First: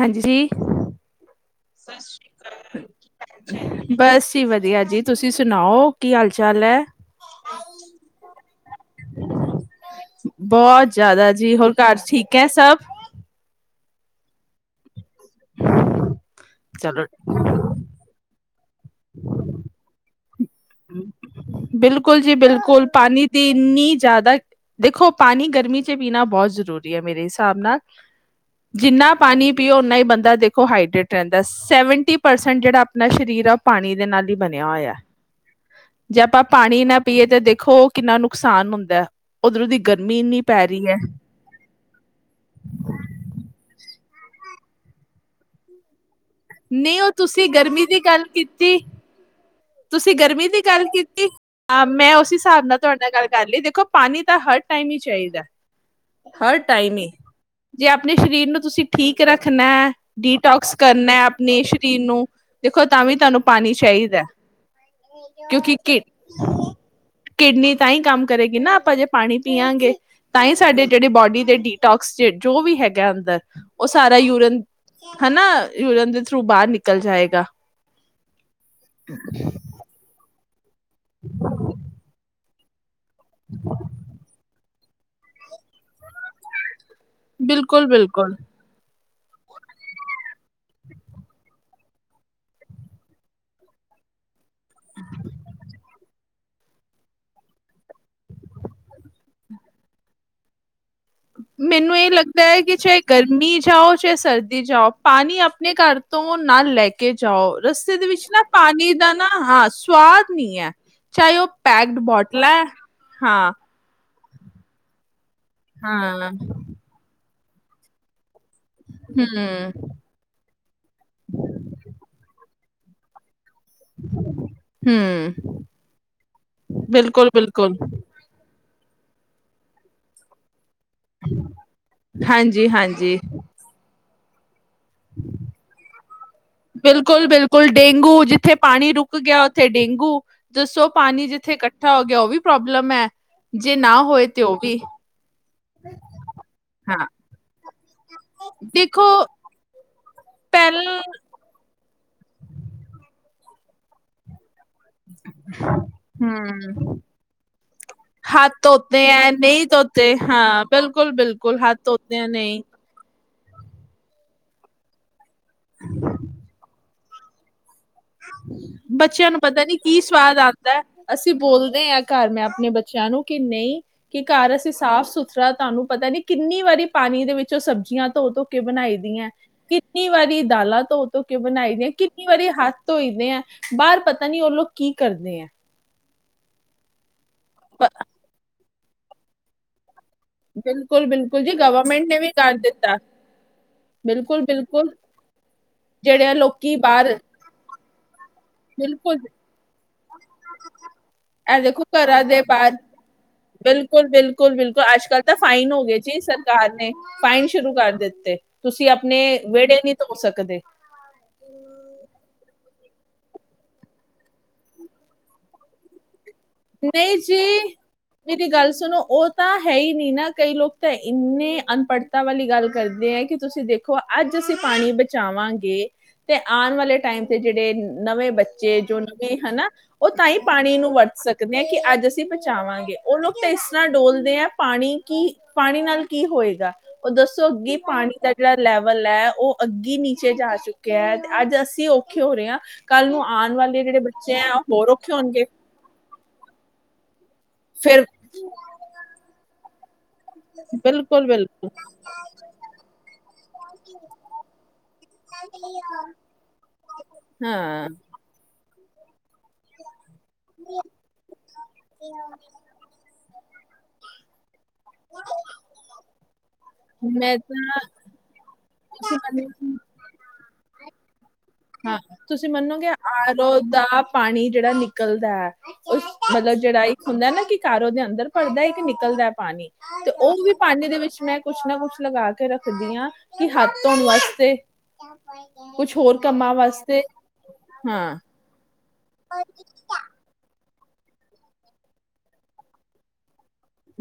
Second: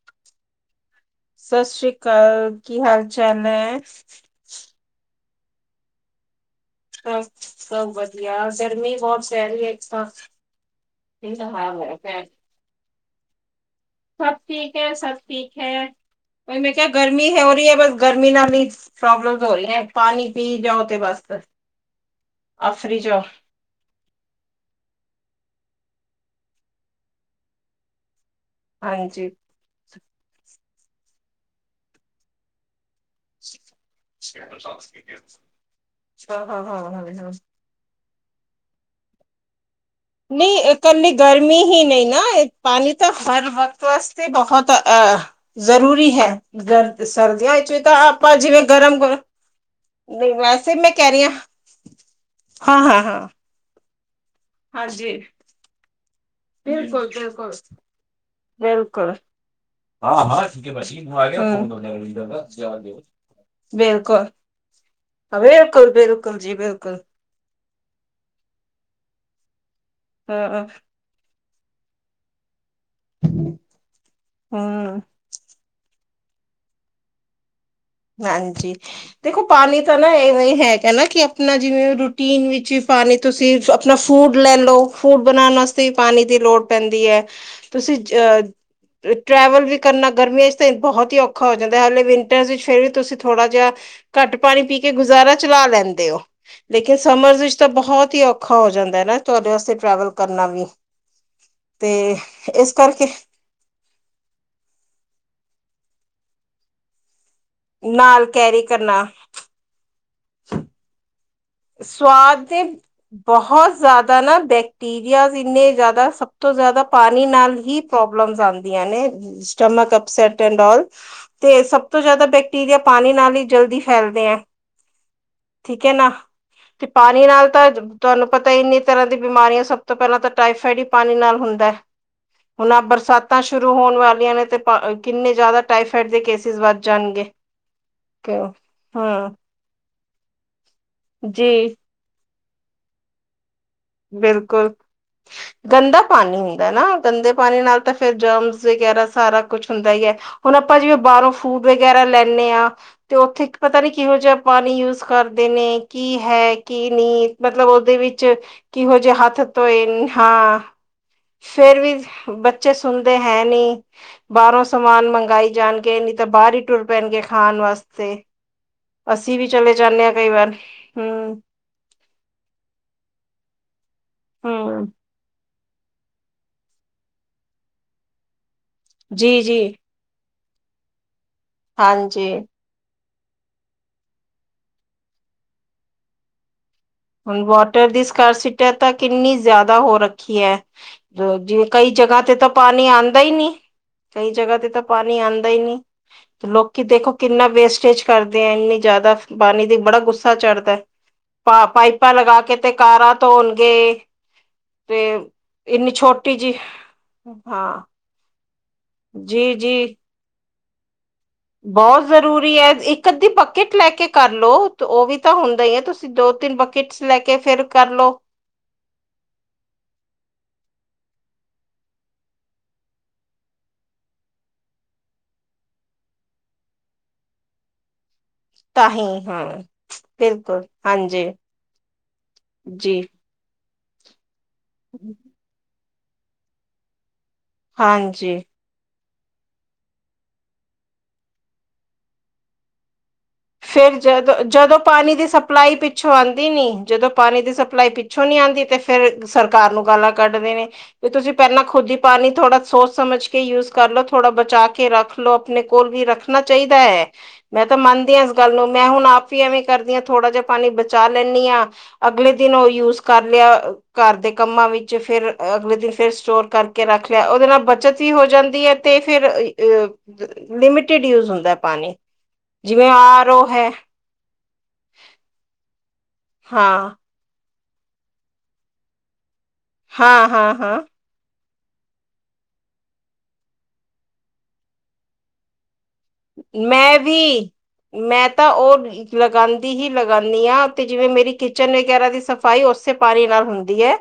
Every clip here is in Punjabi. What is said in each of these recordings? ਹਾਂਜੀ। ਸ੍ਰੀ ਸਤਿ ਸ਼੍ਰੀ ਕੀ ਅਕਾਲ। ਹਾਲ ਚਾਲ ਹੈ ਸਭ ਬਸ ਜੀ ਵਧੀਆ ਜੀ ਤੁਸੀਂ ਸੁਣਾਓ ਕੀ ਹਾਲ ਚ ਅ ਸਭ ਵਧੀਆ। ਗਰਮੀ ਬਹੁਤ ਪੈ ਰਹੀ ਹੈ ਇੱਕ ਤਾਂ। ਬਹੁਤ ਜ਼ਿਆਦਾ ਜੀ ਹੋਰ ਘਰ [unintelligible] ਠੀਕ ਹੈ ਸਭ ਸਭ ਠੀਕ ਹੈ ਸਭ ਠੀਕ ਹੈ। ਉਹ ਮੈਂ ਕਿਆ ਚਲੋ ਗਰਮੀ ਹੈ ਹੋ ਰਹੀ ਹੈ ਬਸ ਗਰਮੀ ਨਾ ਨਹੀਂ ਪ੍ਰੋਬਲਮਜ ਹੋ ਰਹੀਆਂ। ਪਾਣੀ ਪੀ ਜਾਓ ਤੇ ਬਸ ਬਿਲਕੁਲ ਜੀ ਬਿਲਕੁਲ ਆਫਰੀ ਜਾਓ ਪਾਣੀ ਤੇ ਇੰਨੀ ਜ਼ਿਆਦਾ ਦੇਖੋ ਪਾਣੀ ਗਰਮੀ ਚ ਪੀਣਾ ਬਹੁਤ ਜ਼ਰੂਰੀ ਹੈ ਮੇਰੇ ਹਿਸਾਬ ਨਾਲ ਜਿੰਨਾ ਹਾਂਜੀ ਪਾਣੀ ਪੀਓ। ਓਨਾ ਹੀ ਬੰਦਾ ਦੇਖੋ ਹਾਡਟ ਰਹਿੰਦਾ। ਸੈਵਨਟੀ ਪਰਸੈਂਟ ਜਿਹੜਾ ਆਪਣਾ ਸਰੀਰ ਆ। ਪਾਣੀ ਦੇ ਨਾਲ ਹੀ ਬਣਿਆ ਹੋਇਆ। ਜੇ ਹਾਂ ਆਪਾਂ ਹਾਂ ਹਾਂ ਪਾਣੀ ਨਾ ਹਾਂ ਪੀਏ ਹਾਂ ਤਾਂ ਦੇਖੋ ਕਿੰਨਾ ਨੁਕਸਾਨ ਹੁੰਦਾ ਉੱਧਰੋਂ ਦੀ ਗਰਮੀ ਇੰਨੀ ਨਹੀਂ ਪੈ ਰਹੀ ਹੈ ਇਕੱਲੀ ਗਰਮੀ ਹੀ ਨਹੀਂ। ਨਾ ਪਾਣੀ ਤਾਂ ਹਰ ਵਕਤ ਵਸ ਬਹੁਤ ਜ਼ਰੂਰੀ ਹੈ। ਨਹੀਂ ਗਰਦ ਉਹ ਤੁਸੀਂ ਸਰਦੀਆਂ ਵਿੱਚ ਵੀ ਗਰਮੀ ਤਾਂ ਦੀ ਗੱਲ ਆਪਾਂ ਜਿਵੇਂ ਕੀਤੀ ਗਰਮ ਕਰ ਤੁਸੀਂ ਗਰਮੀ ਦੀ ਗੱਲ ਕੀਤੀ। ਹਾਂ ਮੈਂ ਉਸ ਹਿਸਾਬ ਨਾਲ ਹਾਂ ਤੁਹਾਡੇ ਹਾਂ ਨਾਲ ਹਾਂ ਗੱਲ ਕਰ ਲਈ ਦੇ ਪਾਣੀ। ਤਾਂ ਹਰ ਟਾਈਮ ਹੀ ਹਾਂਜੀ ਚਾਹੀਦਾ। ਹਰ ਟਾਈਮ ਬਿਲਕੁਲ ਹੀ ਬਿਲਕੁਲ ਜੇ ਆਪਣੇ ਸਰੀਰ ਨੂੰ ਤੁਸੀਂ ਬਿਲਕੁਲ ਠੀਕ ਰੱਖਣਾ। ਹਾਂ ਹਾਂ ਠੀਕ ਹੈ ਡੀਟੋਕਸ ਭਾਜੀ ਕਰਨਾ ਆ ਗਿਆ ਆਪਣੇ ਸਰੀਰ ਨੂੰ ਦੇਖੋ ਤਾਂ ਵੀ ਬਿਲਕੁਲ ਤੁਹਾਨੂੰ ਪਾਣੀ ਚਾਹੀਦਾ। ਬਿਲਕੁਲ ਕਿਉਂਕਿ ਕਿ ਬਿਲਕੁਲ ਜੀ ਬਿਲਕੁਲ ਕਿਡਨੀ ਤਾਂ ਹੀ ਕੰਮ ਕਰੇਗੀ ਨਾ ਆਪਾਂ ਜੇ ਪਾਣੀ ਪੀਆਗੇ ਤਾਂ ਹੀ ਹਾਂ ਸਾਡੇ ਜਿਹੜੇ ਬੋਡੀ ਦੇ ਡੀਟੋਕਸਜੇਡ ਜੋ ਵੀ ਹੈਗਾ। ਅੰਦਰ ਉਹ ਸਾਰਾ ਯੂਰਅਨ ਹਮ ਹਨਾ ਯੂੂਰਅਨ ਦੇ ਥਰੂ ਬਾਹਰ ਨਿਕਲ ਜਾਏਗਾ। ਹਾਂਜੀ। ਦੇਖੋ ਪਾਣੀ ਤਾਂ ਨਾ ਇਹਵੇਂ ਹੀ ਹੈ। ਕਹਾ ਕਿ ਆਪਣਾ ਜਿਵੇਂ ਰੂਟੀਨ ਵਿੱਚ ਵੀ ਪਾਣੀ ਤੁਸੀਂ ਆਪਣਾ ਫੂਡ ਲੈ ਲਓ ਫੂਡ ਬਣਾਉਣ ਵਾਸਤੇ ਵੀ ਪਾਣੀ ਦੀ ਲੋੜ ਪੈਂਦੀ ਹੈ ਬਿਲਕੁਲ ਤੁਸੀਂ ਬਿਲਕੁਲ ਅਹ ਟਰੈਵਲ ਵੀ ਕਰਨਾ ਗਰਮੀਆਂ ਚ ਤਾਂ ਬਹੁਤ ਹੀ ਔਖਾ ਹੋ ਜਾਂਦਾ ਹੈ ਹਾਲੇ ਵਿੰਟਰ ਫੇਰ ਵੀ ਤੁਸੀਂ ਥੋੜ੍ਹਾ ਜਿਹਾ ਘੱਟ ਪਾਣੀ ਪੀ ਕੇ ਗੁਜ਼ਾਰਾ ਚਲਾ ਲੈਂਦੇ ਹੋ। ਲੇਕਿਨ ਸਮਰ ਵਿੱਚ ਤਾਂ ਬਹੁਤ ਹੀ ਔਖਾ ਹੋ ਜਾਂਦਾ ਹੈ ਨਾ। ਤੁਹਾਡੇ ਵਾਸਤੇ ਟਰੈਵਲ ਕਰਨਾ ਵੀ। ਤੇ ਮੈਨੂੰ ਇਹ ਲੱਗਦਾ ਹੈ ਇਸ ਕਿ ਚਾਹੇ ਕਰਕੇ ਗਰਮੀ ਜਾਓ ਚਾਹੇ ਸਰਦੀ ਜਾਓ ਪਾਣੀ ਆਪਣੇ ਘਰ ਤੋਂ ਉਹ ਨਾਲ ਲੈ ਕੇ ਜਾਓ ਰਸਤੇ ਦੇ ਵਿੱਚ ਨਾਲ ਨਾ ਕੈਰੀ ਪਾਣੀ ਕਰਨਾ ਦਾ ਨਾ ਹਾਂ ਸਵਾਦ ਨੀ ਹੈ। ਚਾਹੇ ਉਹ ਪੈਕਡ ਸਵਾਦ ਬੋਟਲਾਂ ਨੇ ਹੈ ਹਾਂ, ਬਹੁਤ ਜ਼ਿਆਦਾ ਨਾ ਬੈਕਟੀਰੀਆ ਇੰਨੇ ਜ਼ਿਆਦਾ ਸਭ ਹਾਂ, ਤੋਂ ਜ਼ਿਆਦਾ ਪਾਣੀ ਨਾਲ ਹੀ ਪ੍ਰੌਬਲਮ ਆਂਦੀ ਨੇ ਹੂੰ, ਸਟਮ ਅਸਟਂਲ ਤੇ ਸਭ ਤੋਂ ਜਿਆਦਾ [unintelligible] ਦੇ ਪਾਣੀ ਨਾਲ ਹੀ ਜਲਦੀ ਫੈਲਦੇ ਆ ਹਮ ਠੀਕ ਹੈ ਨਾ ਤੇ ਪਾਣੀ ਨਾਲ ਤਾਂ ਬਿਲਕੁਲ। ਤੁਹਾਨੂੰ ਪਤਾ ਇਨੀ ਤਰ੍ਹਾਂ ਦੀ ਬਿਮਾਰੀਆਂ ਸਭ ਤੋਂ ਪਹਿਲਾਂ ਤਾਂ ਟਾਈਫਾਈਡ ਪਾਣੀ ਨਾਲ ਹੁੰਦਾ ਹਾਂਜੀ, ਹੁਣ ਹਾਂਜੀ, ਬਰਸਾਤਾਂ ਸ਼ੁਰੂ ਹੋਣ ਵਾਲ ਨੇ ਤੇ ਕਿੰਨੇ ਜ਼ਿਆਦਾ ਟਾਈਫਾਈਡ ਦੇ ਕੇਸਿਸ ਵੱਧ ਬਿਲਕੁਲ, ਜਾਣਗੇ ਬਿਲਕੁਲ ਡੇਂਗੂ ਕਿਂ ਜਿੱਥੇ ਪਾਣੀ ਰੁਕ ਹਮ ਗਿਆ ਉੱਥੇ ਡੇਂਗੂ ਦੱਸੋ ਪਾਣੀ ਜਿੱਥੇ ਇਕੱਠਾ ਹੋ ਗਿਆ ਉਹ ਵੀ ਪ੍ਰੋਬਲਮ ਹੈ ਜੇ ਨਾ ਹੋਏ ਤੇ ਉਹ ਬਿਲਕੁਲ ਵੀ ਗੰਦਾ ਪਾਣੀ ਹੁੰਦਾ ਨਾ ਹਾਂ, ਗੰਦੇ ਪਾਣੀ ਨਾਲ ਤਾਂ ਫਿਰ ਜਮਸ ਦੇਖੋ ਵਗੈਰਾ ਸਾਰਾ ਕੁਛ ਹੁੰਦਾ ਹੀ ਹੈ ਹੁਣ ਪਹਿਲ ਆਪਾਂ ਜਿਵੇਂ ਬਾਹਰੋਂ ਫੂਡ ਵਗੈਰਾ ਲੈਂਦੇ ਹਾਂ ਤੇ ਉੱਥੇ ਪਤਾ ਨੀ ਕਿਹੋ ਜਿਹਾ ਪਾਣੀ ਯੂਜ ਕਰਦੇ ਨੇ ਕੀ ਹੈ ਹੂੰ। ਕੀ ਨਹੀਂ ਮਤਲਬ ਉਹਦੇ ਵਿੱਚ ਤੇ ਜਿਹੇ ਐ ਹੱਥ ਨਹੀਂ ਧੋਏ ਧੋਤੇ ਹਾਂ ਬਿਲਕੁਲ ਫੇਰ ਵੀ ਬੱਚੇ ਸੁਣਦੇ ਹੈ ਨੀ ਬਾਹਰੋਂ ਸਮਾਨ ਮੰਗਾਈ ਜਾਣ ਕੇ ਨੀ ਤਾਂ ਬਾਹਰ ਹੀ ਟੁਰ ਪੈਣਗੇ ਖਾਣ ਵਾਸਤੇ ਬੱਚਿਆਂ ਅਸੀਂ ਨੂੰ ਵੀ ਪਤਾ ਚਲੇ ਨੀ ਕੀ ਜਾਂਦੇ ਹਾਂ ਕਈ ਸਵਾਦ ਵਾਰ ਆਉਂਦਾ ਅਸੀਂ ਹਮ ਬੋਲਦੇ ਹਾਂ ਘਰ ਮੈਂ ਆਪਣੇ ਬੱਚਿਆਂ ਨੂੰ ਕਿੰ ਨਹੀਂ ਕਿ ਘਰ ਅਸੀਂ ਹਮ ਸਾਫ ਸੁਥਰਾ ਤੁਹਾਨੂੰ ਪਤਾ ਨੀ ਕਿੰਨੀ ਵਾਰੀ ਪਾਣੀ ਦੇ ਵਿੱਚੋਂ ਸਬਜ਼ੀਆਂ ਧੋ ਤੋਂ ਕੇ ਬਣਾਈ ਦੀ ਹੈ ਜੀ ਜੀ। ਕਿੰਨੀ ਵਾਰੀ ਡਾਲਾਤੋਂ ਧੋ ਕੇ ਬਣਾਈ ਦੀ ਕਿੰਨੀ ਹਾਂਜੀ ਵਾਰੀ ਹੱਥ ਧੋਈਦੇ ਹੈ ਬਾਹਰ ਪਤਾ ਨੀ ਉਹ ਲੋਕ ਕੀ ਕਰਦੇ ਹੈ ਹੁਣ ਵੋਟਰ ਦੀ ਸਕਰ ਸੀ ਤਾ ਕਿੰਨੀ ਜ਼ਿਆਦਾ ਹੋ ਰੱਖ ਰੱਖੀ ਹੈ ਬਿਲਕੁਲ ਬਿਲਕੁਲ ਜੀ ਜਿਵੇ ਕਈ ਗਵਰਨਮੈਂਟ ਨੇ ਜਗ੍ਹਾ ਵੀ ਤੇ ਤਾਂ ਕਰ ਪਾਣੀ ਦਿੱਤਾ ਆਂਦਾ ਹੀ ਨਹੀਂਕਈ ਬਿਲਕੁਲ ਜਗ੍ਹਾ ਤੇ ਤਾਂ ਬਿਲਕੁਲ ਪਾਣੀ ਅੰਦਰ ਹੀ ਨਹੀਂ ਜਿਹੜੇ ਤੇ ਲੋਕੀ ਦੇਖੋ ਬਾਹਰ ਕਿੰਨਾ ਵੇਸਟੇਜ ਕਰਦੇ ਅਤ ਇੰਨੀ ਜ਼ਿਆਦਾ ਬਿਲਕੁਲ ਪਾਣੀ ਦੀ ਬੜਾ ਗੁੱਸਾ ਚੜ੍ਹਦਾ ਇਹ ਪਾਪ ਦੇਖੋ ਘਰਾਂ ਦੇ ਬਾਹਰ ਬਿਲਕੁਲ ਬਿਲਕੁਲ ਬਿਲਕੁਲ ਤੇ ਅੱਜ ਕੱਲ ਤਾਂ ਫਾਈਨ ਹੋ ਇੰਨੀ ਗਏ ਜੀ ਛੋਟੀ ਜਿਹੀ ਸਰਕਾਰ ਨੇ ਫਾਈਨ ਸ਼ੁਰੂ ਹਾਂ ਕਰ ਦਿੱਤੀ [unintelligible] ਤੁਸੀਂ ਆਪਣੇ ਜੀ ਜੀ ਵਿਹੜੇ ਨਹੀਂ ਧੋ ਸਕਦੇ ਬਹੁਤ ਜ਼ਰੂਰੀ ਹੈ ਇੱਕ ਅੱਧੀ ਪੱਕਿਟ ਲੈ ਕੇ ਕਰ ਲਓ ਉਹ ਵੀ ਤਾਂ ਹੁੰਦਾ ਹੀ ਹੈ ਤੁਸੀਂ ਦ ਨਹੀਂ ਜੀ ਮੇਰੀ ਗੱਲ ਸੁਣੋ ਉਹ ਤਾਂ ਹੈ ਹੀ ਨਹੀਂ ਨਾ ਕਈ ਲੋਕ ਤਾਂ ਇੰਨੇ ਅਨਪੜ੍ਹਤਾ ਵਾਲੀ ਗੱਲ ਕਰਦੇ ਹੈ ਕਿ ਤੁਸੀਂ ਦੇਖੋ ਅੱਜ ਅਸੀਂ ਪਾਣੀ ਬਚਾਵਾਂਗੇ ਤੇ ਆਉਣ ਵਾਲੇ ਟਾਈਮ ਤੇ ਜਿਹੜੇ ਨਵੇਂ ਬੇ ਬੱਚੇ ਤਾਂ ਜੋ ਹੀ ਨਵੇਂ ਹਾਂ ਹਨਾ ਉਹ ਤਾਂ ਹੀ ਬਿਲਕੁਲ ਪਾਣੀ ਨੂੰ ਵਰਤ ਹਾਂਜੀ ਸਕੇ ਕਿ ਅੱਜ ਅਸੀਂ ਪਹਚਾਵਾਂਗੇ ਜੀ ਉਹ ਲੋਕ ਕਿਸ ਤਰ੍ਹਾਂ ਡੋਲਦੇ ਆ ਪਾਣੀ ਕੀ ਪਾਣੀ ਨਾਲ ਕੀ ਹੋਏਗਾ ਉਹ ਦੱਸੋ ਸੋ ਅੱਗੇ ਪਾਣੀ ਦਾ ਹਾਂਜੀ ਜਿਹੜਾ ਲੈਵਲ ਲ ਹੈ ਉਹ ਅੱਗੀ ਨੀਚੇ ਜਾ ਚੁੱਕਿਆ ਹੈ ਅੱਜ ਅਸੀਂ ਔਖੇ ਹੋ ਰਹੇ ਹਾਂ ਕੱਲ ਨੂੰ ਆਉਣ ਵਾਲੇ ਫਿਰ ਜਿਹੜੇ ਜਦੋਂ ਬੱਚੇ ਆ ਉਹ ਜਦੋਂ ਹੋਰ ਔਖੇ ਪਾਣੀ ਦੀ ਹੋਣਗੇ ਸਪਲਾਈ ਪਿੱਛੋਂ ਆਉਂਦੀ ਨੀ ਜਦੋਂ ਪਾਣੀ ਦੀ ਸਪਲਾਈ ਫਿਰ ਪਿੱਛੋਂ ਨਹੀਂੀ ਆਉਂਦੀ ਤੇ ਫਿਰ ਸਰ ਘਰ ਨੂੰ ਗੱਲ ਕੱਢਦੇ ਨੇ ਵੀ ਬਿਲਕੁਲ ਤੁਸੀਂ ਪਹਿਲਾਂ ਬਿਲਕੁਲ ਖੁੱਦ ਹੀ ਪਾਣੀ ਥੋੜਾ ਸੋਚ ਸਮਝ ਕੇ ਯੂਜ ਕਰ ਲੋ। ਥੋੜਾ ਬਚਾ ਕੇ ਰੱਖ ਲੋੋ ਆਪਣੇ ਕੋਲ ਵੀ ਰੱਖਣਾ ਚਾਹੀਦਾ ਹੈ। ਮੈਂ ਤਾਂ ਹਾਂ ਮੰਨਦੀ ਹਾਂ ਲ ਮੈਂ ਹੁਣ ਆਪ ਹੀ ਆਂਵੇ ਕਰਦੀ ਆ ਥੋੜਾ ਜਿਹਾ ਪਾਣੀ ਬਚਾ ਲੈਂਦੀ ਹਾਂ ਅਗਲੇ ਦਿਨ ਉਹ ਯੂਜ ਕਰ ਲਿਆ ਘਰ ਦੇ ਕੰਮਾਂ ਵਿੱਚ ਫੇਰ ਅਗਲੇ ਦਿਨ ਫੇਰ ਸਟੋਰ ਕਰਕੇ ਰੱਖ ਲਿਆ। ਮੈਂ ਉਹਦੇ ਨਾਲ ਤਾਂ ਬੱਚਤ ਵੀ ਹੋ ਜਾਂਦੀ ਹੈ ਤੇ ਫੇਰ ਅ ਲਿਮਟਿਡ ਯੂਜ ਹੁੰਦਾ ਪਾਣੀ ਹਾਂ ਤੁਸੀਂ ਜਿਵੇਂ ਮੰਨੋਗੇ ਆਰ ਓ ਹੈ ਦਾ ਪਾਣੀ ਜਿਹੜਾ ਨਿਕਲਦਾ ਹੈ ਉਹ ਮਤਲਬ ਜਿਹੜਾ ਇੱਕ ਹੁੰਦਾ ਨਾ ਕਿ ਘਰ ਉਹ ਦੇ ਅੰਦਰ ਭਰਦਾ ਹੈ ਇੱਕ ਨਿਕਲਦਾ ਪਾਣੀ ਤੇ ਉਹ ਵੀ ਪਾਣੀ ਦੇ ਵਿੱਚ ਮੈਂ ਕੁੱਛ ਨਾ ਕੁੱਛ ਲਗਾ ਕੇ ਰੱਖਦੀ ਆ ਕੀ ਹੱਥ ਧੋਣ ਵਾਸਤੇ ਕੁੱਛ ਹੋਰ ਕੰਮਾਂ ਮੈਂ ਵਾਸਤੇ ਵੀ ਹਾਂ ਮੈਂ ਤਾਂ ਓ ਲਗਾਂਦੀ ਹੀ ਲਗਾਨੀ ਆ ਆ ਤੇ ਜਿਵੇਂ ਮੇਰੀ ਕਿਚਨ ਵਗੈਰਾ ਦੀ ਸਫ਼ਾਈ ਓਸੇ ਪਾਣੀ ਨਾਲ ਹੁੰਦੀ ਦੀ ਐ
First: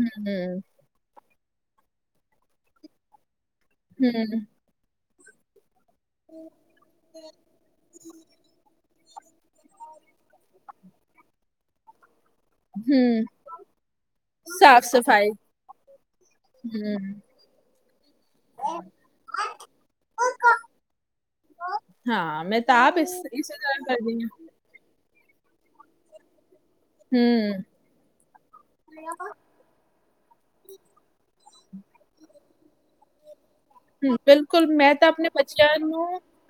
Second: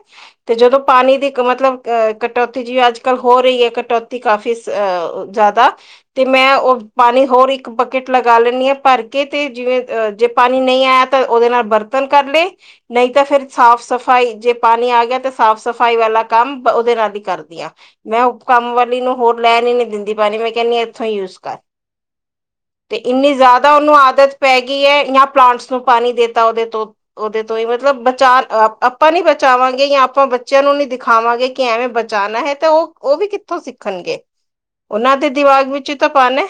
ਤੇ ਹਮ ਜਦੋਂ ਪਾਣੀ ਦੀ ਮਤਲਬ ਅਹ ਕਟੌਤੀ ਜਿ ਅੱਜ ਕੱਲ੍ਹ ਹੋਰ [unintelligible] ਕਟੌਤੀ ਹਮ ਕਾਫ਼ੀ ਸ ਅ ਜਾਦਾ ਤੇ ਮੈਂ ਓ ਪਾਣੀ ਹੋਰ ਇੱਕ ਬਕਟ ਲਗਾ ਲੈਂਣੀ ਆਂ। ਭਰ ਕੇ ਤੇ ਜਿਵੇਂ ਅ ਜੇ ਪਾਣੀ ਨਈ ਆਇਆ ਤਾਂ ਓਦੇ ਨਾਲ ਬਰਤਨ ਕਰ ਲੇ ਨਈ ਹਮ ਤਾਂ ਫੇਰ ਸਾਫ਼ ਸਫ਼ਾਈ ਜੇ ਸਾਫ ਪਾਣੀ ਆ ਗਿਆ ਸਫਾਈ ਤੇ ਸਾਫ਼ ਸਫ਼ਾਈ ਵਾਲਾ ਕੰਮ ਓਦੇ ਹਮ ਨਾਲ ਈ ਕਰਦੀ ਆ। ਮੈਂ ਉਪ ਕੰਮ ਵਾਲੀ ਨੂੰ ਹੋਰ ਲੈਣ ਈ ਨੀ ਦਿੰਦੀ ਪਾਣੀ ਮੈਂ ਕੈਨੀ ਆ ਏਥੋਂ ਈ ਯੂਜ ਕਰ। ਹਾਂ ਮੈਂ ਤਾਂ ਤੇ ਆਪ ਇਸ ਇੰਨੀ ਇਸੇ ਜ਼ਿਆਦਾ ਤਰ੍ਹਾਂ ਉਹਨੂੰ ਕਰਦੀ ਆ। ਆਦਤ ਪੈ ਗਈ ਜਾਂ ਪਲਾਂਟਸ ਨੂੰ ਪਾਣੀ ਦੇਤਾ ਓਦੇ ਤੋ ਓਦੇ ਤੋਂ ਹਮ ਈ ਮਤਲਬ ਬਚਾ ਆਪਾਂ ਨੀ ਬਚਾਵਾਂਗੇ ਜਾਂ ਆਪਾਂ ਬੱਚਿਆਂ ਨੂੰ ਨੀ ਦਿਖਾਵਾਂਗੇ ਕਿ ਐਵੇਂ ਬਚਾਣਾ ਹੈ। ਤੇ ਓ ਓ ਵੀ ਕਿ ਥੋਂ ਹਮ, ਸਿੱਖਣਗੇ ਬਿਲਕੁਲ ਮੈਂ ਤਾਂ ਓਨਾਂ ਦੇ ਆਪਣੇ ਦਿਮਾਗ ਬੱਚਿਆਂ ਵਿੱਚ ਨੂੰ ਤਾਂ ਪਾਣਾ।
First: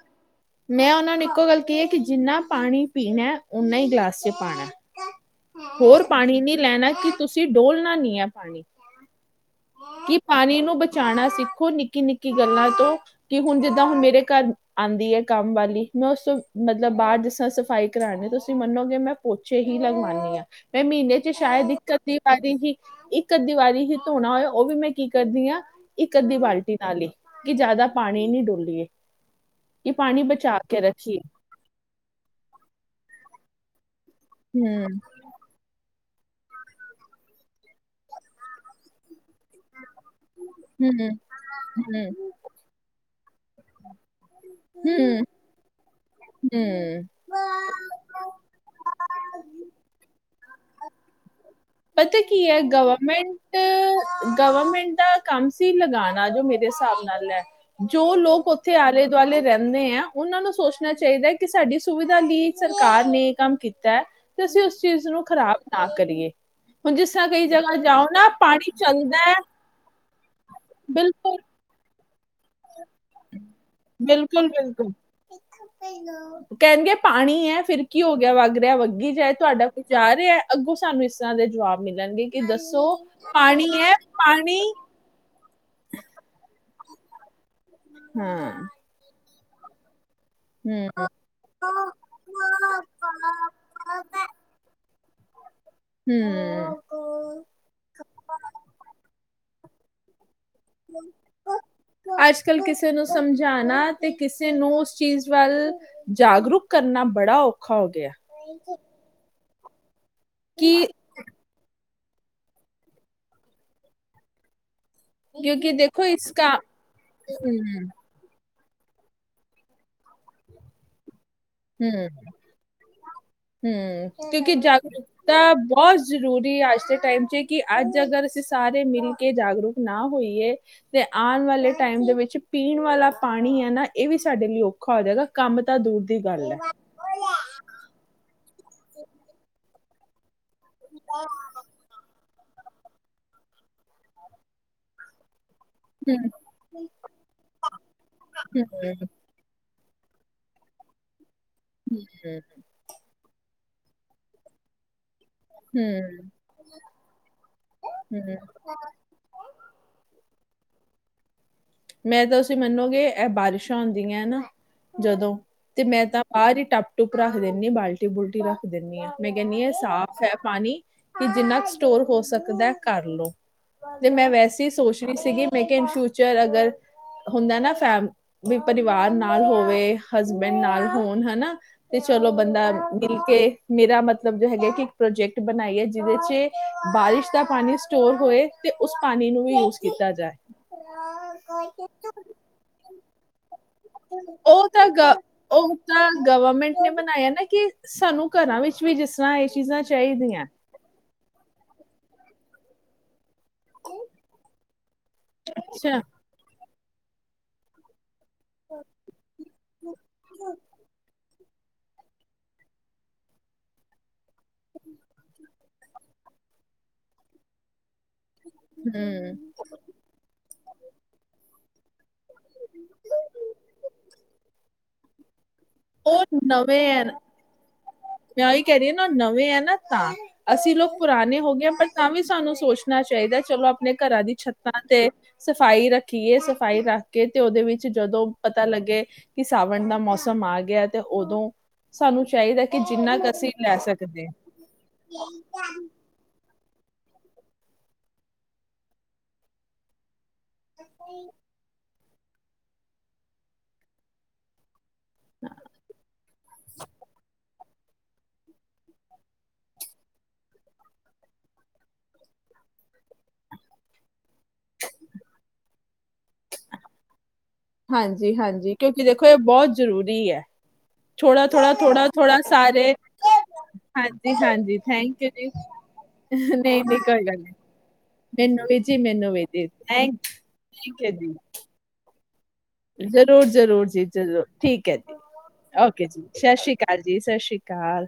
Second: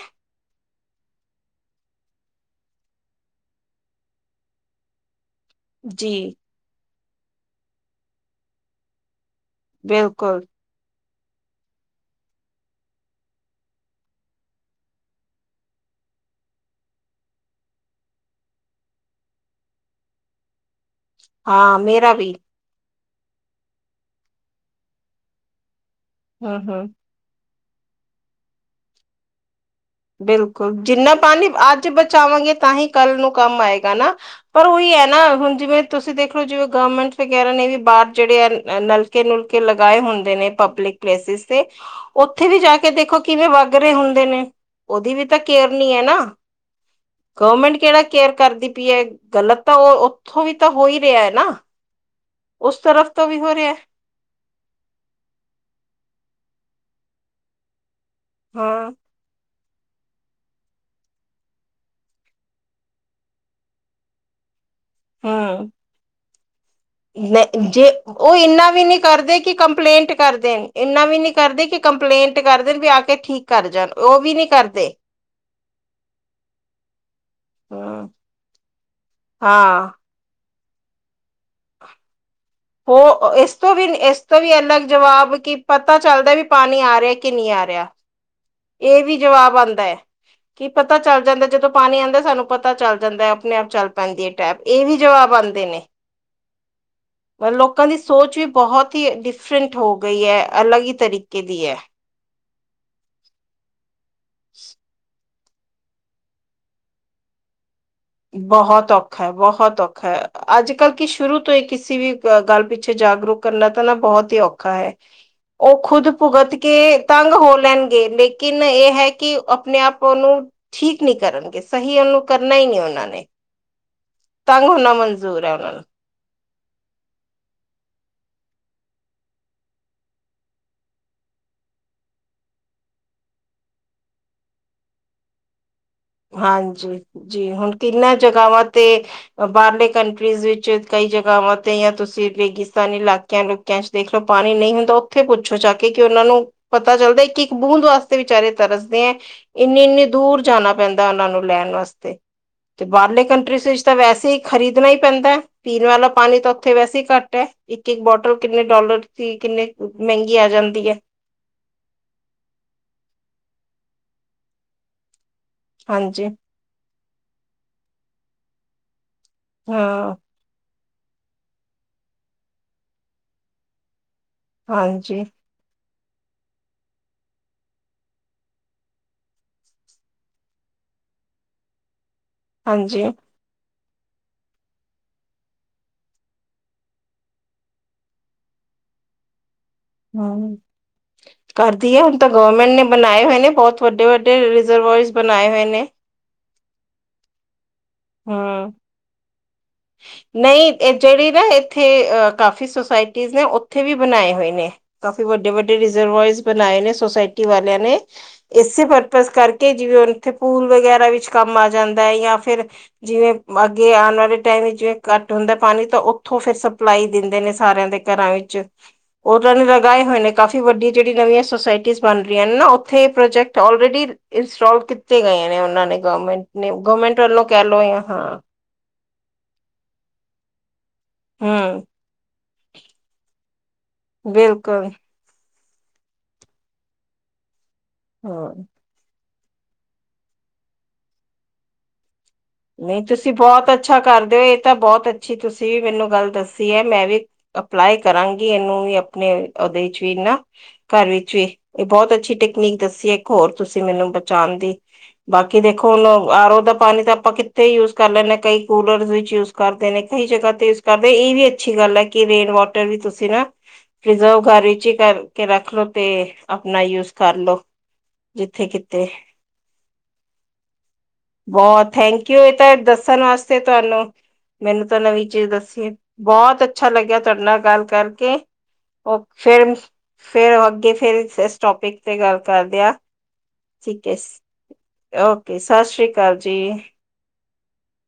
ਮੈਂ ਓਨਾਂ ਨੂੰ ਇੱਕੋ ਗੱਲ ਕਈ ਐ ਕਿ ਜਿੰਨਾ ਪਾਣੀ ਪੀਣਾ ਓਨਾ ਈ ਗਲਾਸ 'ਚ ਪਾਣਾ। ਹੋਰ ਜੀ ਪਾਣੀ ਨੀ ਲੈਣਾ ਕਿ ਤੁਸੀਂ ਡੋਲਣਾ ਨੀ ਐ ਪਾਣੀ [inaudible] [inaudible] ਕਿ ਬਿਲਕੁਲ ਪਾਣੀ ਨੂੰ ਬ ਚਾਣਾ ਸਿੱਖੋ ਨਿੱਕੀ-ਨਿੱ ਕੀ ਗੱਲਾਂ ਤੋਂ ਕਿ ਹੁਣ ਜਿੱਦਾਂ ਹੁਣ ਮੇਰੇ ਘਰ ਆਂਦੀ ਐ ਕੰਮ ਵਾਲੀ ਮੈਂ ਉਸ ਤੋਂ ਮਤਲਬ ਬਾਰ ਜਿਸ ਤਰ੍ਹਾਂ ਸਫ਼ਾਈ ਕਰਾਣੀ ਤੁਸੀਂ ਮੰਨੋਗੇ ਮੈਂ ਪੋਚੇ ਹੀ ਲਗਵਾਨੀ ਆ। ਮੈਂ ਮਹੀਨੇ 'ਚ ਸ਼ਾਇਦ ਹਾਂ ਦਿੱਕਤ ਮੇਰਾ ਦੀ ਵੀ ਪਾਣੀ ਦੀ [unintelligible] ਇੱਕ ਅੱਧੀ ਵਾਰੀ ਹੀ ਧੋਣਾ ਹੋਇਆ ਓ ਵੀ ਮੈਂ ਕੀ ਕਰਦੀ ਆ। ਇੱਕ ਅੱਧੀ ਹਮ ਬਾਲਟੀ ਹਮ ਨਾਲ ਈ। ਕਿ ਜ਼ਿਆਦਾ ਪਾਣੀ ਨੀ ਡੋਲੀਏ। ਕਿ ਪਾਣੀ ਬਚਾ ਬਿਲਕੁੱਲ ਕੇ ਜਿੰਨਾ ਰੱਖੀਏ ਪਾਣੀ ਅੱਜ ਬਚਾਵਾਂਗੇ ਤਾਂ ਹੀ ਕੱਲ ਨੂੰ ਕੰਮ ਆਏ ਗਾ ਨਾ। ਪਰ ਓਹੀ ਹਮ ਐ ਨਾ ਹੁਣ ਜਿਵੇਂ ਤੁਸੀਂ ਦੇਖ ਲੋ ਜਿਵੇਂ ਗਵਰਮੈਂਟ ਵਗੈਰਾ ਨੇ ਵੀ ਬਾਰ ਜਿਹੜੇ ਆ ਨਲ ਨੁਲਕੇ ਲਗਾਏ ਹੁੰਦੇ ਨੇ ਪਬਲਿਕ ਹਮ ਪਲੇਸਿਸ ਤੇ ਹੂੰ, ਓਥੇ ਵੀ ਜਾ ਕੇ ਦੇਖੋ ਕਿਵੇਂ ਵਗ ਰਹੇ ਹੁੰਦੇ ਨੇ। ਉਹਦੀ ਹੂੰ, ਵੀ ਤਾਂ ਕੇਅਰ ਨਹੀਂ ਹੈ ਨਾ। ਹੂੰ [inaudible] ਗਵਰਮੈਂਟ ਕਿਹੜਾ ਕੇਅਰ ਕਰਦੀ ਪਈ ਹੈ ਗਲਤ ਤਾਂ ਉਹ ਉੱਥੋਂ ਵੀ ਤਾਂ ਹੋ ਹੀ ਰਿਹਾ ਹੈ ਨਾ ਪਤਾ ਕੀ ਹੈ ਉਸ ਤਰਫ ਤੋਂ ਵੀ ਹੋ ਗਵਰਮੈਂਟ ਰਿਹਾ ਗਵਰਮੈਂਟ ਦਾ ਕੰਮ ਸੀ ਲਗਾਣਾ ਜੋ ਮੇਰੇ ਹਿਸਾਬ ਨਾਲ ਲ ਜੋ ਲੋਕ ਉੱਥੇ ਹਾਂ ਆਲੇ ਦੁਆਲੇ ਰਹਿੰ ਦੇ ਆ ਉਹਨਾਂ ਨੂੰ ਸੋਸ਼ ਣਾ ਚਾਹੀਦਾ ਕਿ ਸਾਡੀ ਸੁਵਿਧਾ ਲਈ ਸਰਕਾਰ ਨੇ ਕੰਮ ਕੀਤਾ ਹੈ ਤੇ ਅਸੀਂ ਉਸ ਚੀਜ਼ ਨੂੰ ਖ਼ਰਾਬ ਹਮ ਨਾ ਕਰੀਏ। ਹੁਣ ਜਿਸ ਤਰ੍ਹਾਂ ਕਈ ਜਗ੍ਹਾ ਜੇ ਜਾਓ ਨਾ ਉਹ ਇੰਨਾ ਪਾਣੀ ਵੀ ਨਹੀਂ ਚੱਲਦਾ ਹੈ ਕਰਦੇ ਕਿ ਕੰਪਲੇਂਟ ਕਰਦੇ ਇੰਨਾ ਵੀ ਨਹੀਂ ਬਿਲਕੁਲ ਕਰਦੇ ਕਿ ਕੰਪ ਲੇਂਟ ਕਰ ਦੇਣ ਵੀ ਆ ਕੇ ਠੀਕ ਕਰ ਜਾਣ ਉਹ ਵੀ ਨਹੀਂ ਬਿਲਕੁਲ ਬਿਲਕੁਲ ਕਰਦੇ ਕਹਿੰਣਗੇ ਪਾਣੀ ਹੈ ਫਿਰ ਕੀ ਹੋ ਗਿਆ ਵਗ ਰਿਹਾ ਵੱਗੀ ਜਾਏ ਤੁਹਾਡਾ ਕੋ ਹਾਂ ਜਾ ਰਿਹਾ। ਅੱਗੋਂ ਸਾਨੂੰ ਇਸ ਦੇ ਜਵਾਬ ਮਿਲਣਗੇ ਕਿ ਦੱਸ। ਹੋ ਇਸ ਤੋਂ ਵੀ ਇਸ ਤੋਂ ਵੀ ਅਲੱਗ ਜਵਾਬ ਕਿ ਪਤਾ ਚੱਲਦਾ ਵੀ ਪਾਣੀ ਆ ਰਿਹਾ ਕਿ ਨਹੀਂ ਆ ਰਿਹਾ। ਹਮ। ਇਹ ਵੀ ਜਵਾਬ ਆਉਂਦਾ ਹੈ। ਕੀ ਹੂੰ, ਪਤਾ ਚੱਲ ਜਾਂਦਾ ਜਦੋਂ ਪਾਣੀ ਆਉਂਦਾ ਸਾਨੂੰ ਪਤਾ ਚੱਲ ਜਾਂਦਾ ਆਪਣੇ ਆਪ ਚੱਲ ਪੈਂਦੀ ਹੈ ਟੈਪ ਇਹ ਵੀ ਜਵਾਬ ਆਉਂਦਾ। ਨੇ ਹੂੰ। ਮਤ ਲੋਕਾਂ ਦੀ ਸੋਚ ਵੀ ਬਹੁਤ ਹੀ ਡਿ ਫਿੰਟ ਹੋ ਗਈ ਹੈ। ਅਲੱਗ ਹੀ ਤਰੀਕੇ ਦੀ ਹੈ। ਚਲ ਕਿਸ ਕਿਸੇ ਨੂੰ ਸਮਝਾਉਣਾ ਤੇ ਕਿਸੇ ਨੂੰ ਉਸ ਚੀਜ਼ ਵੱਲ ਜਾਗਰੂਕ ਕਰਨਾ ਬੜਾ ਔਖਾ। ਹੋ ਗਿਆ ਬਹੁਤ ਔਖਾ ਹੈ ਬਹੁਤ ਹਤਕ। ਅੱਜ ਕਿ ਕੱਲ੍ਹ ਕੀ ਸ਼ੁਰੂ ਤੋਂ ਅਂ ਵੀ ਗੱਲ ਪਿੱਛੇ ਜਾਗਰੂਕ ਕਰਨਾ ਤਾਂ ਨਾ ਬਹੁਤ ਹੀ ਔਖਾ ਹੈ। ਕਿਉਂਕਿ ਉਹ ਦੇਖੋ ਖੁਦ ਇਸ ਕਾ ਭੁਗਤ ਕੇ ਤੰਗ ਹੋ ਹੂੰ, ਲੈਣਗੇ ਲੇਕ ਲੇਕਿਨ ਇਹ ਹੈ ਕਿ ਆਪਣੇ ਆਪ ਨੂੰ ਠੀਕ ਨ ਕਰਨਗੇ ਸਹੀ ਉਹਨੂੰ ਕਰਨਾ ਹੀ ਨਹੀਂ ਆਦਾ। ਹਮ, ਕਿਉਂਕਿ ਜਾਗਰੂਕਤਾ ਮਨਜ਼ੂਰ ਹੈ ਉਹਨਾਂ ਨੂੰ। ਬਹੁਤ ਜ਼ਰੂਰੀ ਅੱਜ ਦੇ ਟਾਈਮ ਚ ਕਿ ਅੱਜ ਅਗਰ ਅਸੀਂ ਸਾਰੇ ਮਿਲ ਕੇ ਜਾਗਰੂਕ ਨਾ ਹੋਈਏ, ਤੇ ਆਉਣ ਵਾਲੇ ਟਾਈਮ ਦੇ ਵਿੱਚ ਪੀਣ ਵਾਲਾ ਪਾਣੀ ਹੈ ਨਾ ਇਹ ਵੀ ਸਾਡੇ ਲਈ ਔਖਾ ਹੋ ਜਾਏਗਾ। ਕੰਮ ਤਾਂ ਦੂਰ ਦੀ ਗੱਲ ਐ। ਹਾਂਜੀ ਜੀ ਜੀ ਹੁਣ ਕਿੰਨਾਂ ਜਗ੍ਹਾਵਾਂ ਤੇ ਬਾਹਰਲੇ ਕੰਟਰੀਜ਼ ਵਿੱਚ ਕਈ ਜਗ੍ਹਾਵਾਂ ਤੇ ਯਾ ਤੁਸੀਂ ਰੇਗਿਸਤਾਨੀ ਇਲਾਕਿਆਂਕਿਆਂ ਚ ਦੇਖਲੋ ਪਾਣੀ ਨਹੀਂ ਹੁੰਦਾ ਉੱਥੇ ਪੁ ਪੁੱਛੋ ਚ ਕੇ ਕਿ ਹੂੰ, ਉਹਨਾਂ ਨੂੰ ਪਤਾ ਚੱਲਦਾ ਕਿ ਇੱਕ ਬੂੰਦ ਵਾਸਤੇ ਵਿਚਾਰੇ ਹੂੰ, ਤਰਸਦੇ ਹੈ। ਇੰਨੀ, ਇੰਨੀ ਦੂਰ ਜਾਣਾ ਪੈਂਦਾ ਉਹਨਾਂ ਨੂੰ ਲੈਣ ਵਾਸਤੇ, ਹੂੰ, ਤੇ ਬਾਹਰਲੇ ਕੰਟਰੀਸ ਵਿੱਚ ਤਾਂ ਵੈਸੇ ਹੀ ਖਰੀਦਣਾ ਹੀ ਪੈਂਦਾ। ਪੀਣ ਵਾਲਾ ਹੂੰ, ਪਾਣੀ ਤਾਂ ਉੱਥੇ ਵੈਸੇ ਹੀ ਘੱਟ ਹੈ, ਇੱਕ, ਇੱਕ ਬੋਟਲ ਹੂੰ। ਕਿੰਨੇ ਡੋਲਰ ਦੀ ਕਿੰਨੇ ਮਹਿੰਗੀ ਆ ਜਾਂਦੀ ਹੈ। ਮੈਂ ਤਾਂ ਤੁਸੀਂ ਮੰਨੋਗੇ ਇਹ ਬਾਰਿਸ਼ਾਂ ਹੁੰਦੀਆਂ ਨਾ ਜਦੋਂ ਤੇ ਮੈਂ ਤਾਂ ਹਾਂਜੀ ਬਾਹਰ ਹੀ ਟੱਬ ਟੁੱਪ ਰੱਖ ਦੇਣੀਆਂ ਬਾਲਟੀ ਬੂਲਟੀ ਰੱਖ ਦੇਣੀਆਂ ਹਾਂ। ਮੈਂ ਕਹਿੰਦੀ ਹਾਂ ਸਾਫ਼ ਹੈ ਪਾਣੀ ਕਿ ਜਿੰਨਾ ਸਟੋਰ ਹੋ ਸਕਦਾ ਕਰਲਉ। ਤੇ ਮੈਂ ਵੈਸੇ ਹੀ ਸੋਚ ਰਹੀ ਹਾਂਜੀ ਸੀਗੀ, ਮੈਂ ਕਿਹਾ ਇਨ ਫਿਊਚਰ ਫੇਰ ਅਗਰ ਹੁੰਦਾ ਨਾ ਫੈਮ ਵੀ ਪਰਿਵਾਰ ਨਾਲ ਹੋਵੇ ਹਸਬੈਂਡ ਨਾਲ ਹੋਣ ਹਨਾ ਤੇ ਚਲੋ ਬੰਦਾ ਹਾਂਜੀ ਮਿਲ ਕੇ ਮੇਰਾ ਮਤਲਬ ਜੋ ਹੈਗਾ ਕਿ ਇੱਕ ਪ੍ਰੋਜੈਕਟ ਬਣਾਈ ਹੈ, ਜਿਹਦੇ ਚ ਬਾਰਿਸ਼ ਦਾ ਪਾਣੀ ਸਟੋਰ ਹੋਏ ਤੇ ਉਸ ਪਾਣੀ ਨੂੰ ਵੀ ਯੂਜ ਹਾਂ। ਕਰਦੀ ਹੈ, ਹੁਣ ਤਾਂ ਗਵਰਮੈਂਟ ਨੇ ਬਣਾਏ ਹੋਏ ਨੇ ਬਹੁਤ ਵੱਡੇ, ਵੱਡੇ ਉਹ ਤਾਂ ਰਿਜ਼ਰਵਰਜ਼ ਗ ਬਣਾਏ ਹੋਏ ਉਹ ਨੇ ਤਾਂ ਗਵਰਮੈਂਟ ਨੇ ਬਨਾਇਆ ਨਾ ਕਿ ਸਾਨੂੰ ਘਰਾਂ ਹਮ ਵਿੱਚ ਵੀ ਜਿਸ ਤਰ੍ਹਾਂ ਇਹ ਚੀਜ਼ਾਂ ਚਾਹੀਦੀਆਂ। ਨਹੀਂ ਇਹ ਜਿਹੜੀ ਨਾ ਇੱਥੇ ਕਾਫੀ ਸੋਸਾਇਟੀ ਜ਼ ਨੇ ਉੱਥੇ ਵੀ ਬਣਾਏ ਹੋਏ ਨੇ ਕਾਫੀ ਵੱਡੇ, ਵੱਡੇ ਅੱਛਾ ਰਿਜ਼ਰਵਰਜ਼ ਬਣਾਏ ਨੇ ਸੁੋਸਾਇਟੀ ਵਾਲਿਆਂ ਨੇ ਇਸੇ ਪਰਪਜ਼ ਕਰਕੇ ਜਿਵੇਂ ਹੁਣ ਏਥੇ ਪੂਲ ਵਗੈਰਾ ਵਿੱਚ ਕੰਮ ਆ ਜਾਂਦਾ ਹੈ, ਜਾਂ ਫਿਰ ਜਿਵੇਂ ਅੱਗੇ ਆਉਣ ਵਾਲੇ ਟਾਈਮ ਵਿੱਚ ਜਿਵੇਂੱਟ ਹੁੰਦਾ। ਪਾਣੀ ਤਾਂ ਉੱਥੋਂ ਫਿਰ ਸਪਲਾਈ ਦਿੰਦੇ ਨੇ ਸਾਰਿਆਂ ਦੇ ਘਰਾਂ ਵਿਚ ਹੂੰ ਉਹਨਾਂ ਨੇ ਲਗਾਏ ਹੋਏ ਨੇ ਕਾਫੀ ਵੱਡੀ ਜਿਹੜੀ ਨਵੀਆਂ ਸੋਸਾਇਟੀ ਬਣ ਰਹੀਆਂ ਨੇ ਨਾ ਉੱਥੇ ਇਹ ਪ੍ਰੋਜੈਕਟ ਆਲਰੇਡੀ ਇੰਸਟਾਲ ਤੇ ਗਏ ਨੇ ਹੁਨ ਗਏ ਨੇ, ਉਹ ਗੌਰਰਮੈਂਟ ਨੇ ਨਵੇਂ ਐ ਗੌਰਰਮੈਂਟ ਵਲੋਂ ਆਂ। ਮੈਂ ਉਹੀ ਕਹਿ ਰਹੀ ਨਾ ਨਵੇਂ ਐ ਨਾ ਤਾਂ। ਅੱਸੀ ਲੋਕ ਪੁਰਾਨੇ ਹੋ ਗਏ ਆ ਹਮ ਪਰ ਤਾਂ ਵੀ ਸਾਨੂੰ ਸੋਚਨਾ ਚਾਹੀਦਾ ਚਲੋ ਆਪਨੇ ਘਰਾਂ ਦੀ ਛੱਤਾਂ ਬਿਲਕੁਲ ਤੇ ਸਫ਼ਾਈ ਰੱਖੀਏ, ਸਫ਼ਾਈ ਰੱਖ ਕੇ ਤੇ ਉਹਦੇ ਵਿੱਚ ਜਦੋਂ ਹਾਂ ਪਤਾ ਲੱਗੇ ਕਿ ਸਾਵਣ ਦਾ ਮੌਸਮ ਆ ਗਿਆ ਤੇ ਉਦੋਂ ਸਾਨੂੰ ਚਾਹੀ ਨਹੀਂ ਤੁਸੀਂ ਬਹੁਤ ਅੱਛਾ ਕਰਦੇ, ਇਹ ਤਾਂ ਬਹੁਤ ਅੱਛੀ ਤੁਸੀਂ ਵੀ ਮੈਨੂੰ ਗੱਲ ਦੱਸ ਸੀ ਐ ਮੈਂ ਵੀ ਅਪਲਾਈ ਕਰਾਂਗੀ ਇਹਨੂੰ ਵੀ ਆਪਨੇ ਉਹਦੇ ਚ ਵੀ ਨਾ ਘਰ ਵਿੱਚ ਵੀ। ਇਹ ਬਹੁਤ ਅੱਛੀ ਟੈਕਨੀਕ ਦੱਸੀ ਇੱਕ ਹੋਰ ਤੁਸੀਂ ਮੈਨੂੰ ਬਚਾਨ ਦੀ। ਬਾਕੀ ਦੇਖੋ ਹੁਨ ਆਰੋ ਦਾ ਪਾਣੀ ਤਾਂ ਇੱਥੇ ਯੂਜ ਕਰਨਾ, ਮੈਂ ਕਈ ਕੂਲਰ ਵਿੱਚ ਯੂਜ ਕਰਦੇ ਨੇ, ਕਈ ਜਗ੍ਹਾ ਤੇ ਯੂਜ ਕਰਦੇ ਇਹ ਵੀ ਅੱਛੀ ਗੱਲ ਹੈ ਕਿ ਰੇਨ ਵਾਟਰ ਵੀ ਤੁਸੀਂ ਨਾ, ਪ੍ਰੀਜ਼ਰਵ ਘਰ ਵਿੱਚ ਹੀ ਕਰਕੇ ਰੱਖ ਲੋ ਤੇ ਆਪਨਾ ਯੂਜ ਕਰ ਲੋ ਜਿੱਥੇ ਹਾਂਜੀ-ਹਾਂਜੀ ਕਿਤੇ ਕਿਉਂਕਿ ਦੇਖੋ ਇਹ ਬਹੁਤ ਜ਼ਰੂਰੀ ਐ, ਥੋੜਾ-ਥੋੜਾ ਬਹੁਤ ਥੋੜਾ ਥੈਂਕ ਯੂ ਇਹ ਤਾਂ ਸਾਰੇ ਦੱਸਣ ਵਾਸਤੇ ਤੁਹਾਨੂੰ, ਹਾਂਜੀ-ਹਾਂਜੀ ਮੈਨੂੰ ਤਾਂ ਥੈਂਕ ਨਵੀਂ ਯੂ ਜੀ ਚੀਜ਼ ਦੱਸੀ, ਬਹੁਤ ਅੱਛਾ ਨਹੀਂ-ਨਹੀਂ ਲੱਗਿਆ ਕੋਈ ਤੁਹਾਡੇ ਨੀ ਨਾਲ ਗੱਲ ਕਰਕੇ, ਮੈਨੂੰ ਵੀ ਜੀ ਮੈਨੂੰ ਵੀ ਜੀ ਫਿਰ ਥੈਂਕ ਫਰ ਅੱਗੇ ਫਿਰ ਇਸ ਟੋਪਿਕ ਤੇ ਗੱਲ ਕਰਦੇ ਆ ਜ਼ਰੂਰ-ਜਰੂਰ ਜੀ ਠੀਕ ਹੈ ਜਰੂਰ, ਠੀਕ ਹੈ ਜੀ, ਸਤਿ ਓਕੇ ਸ੍ਰੀ ਜੀ ਅਕਾਲ ਸਤਿ ਸ਼੍ਰੀ ਅਕਾਲ ਜੀ। ਜੀ ਸਤਿ ਸ੍ਰੀ ਅਕਾਲ।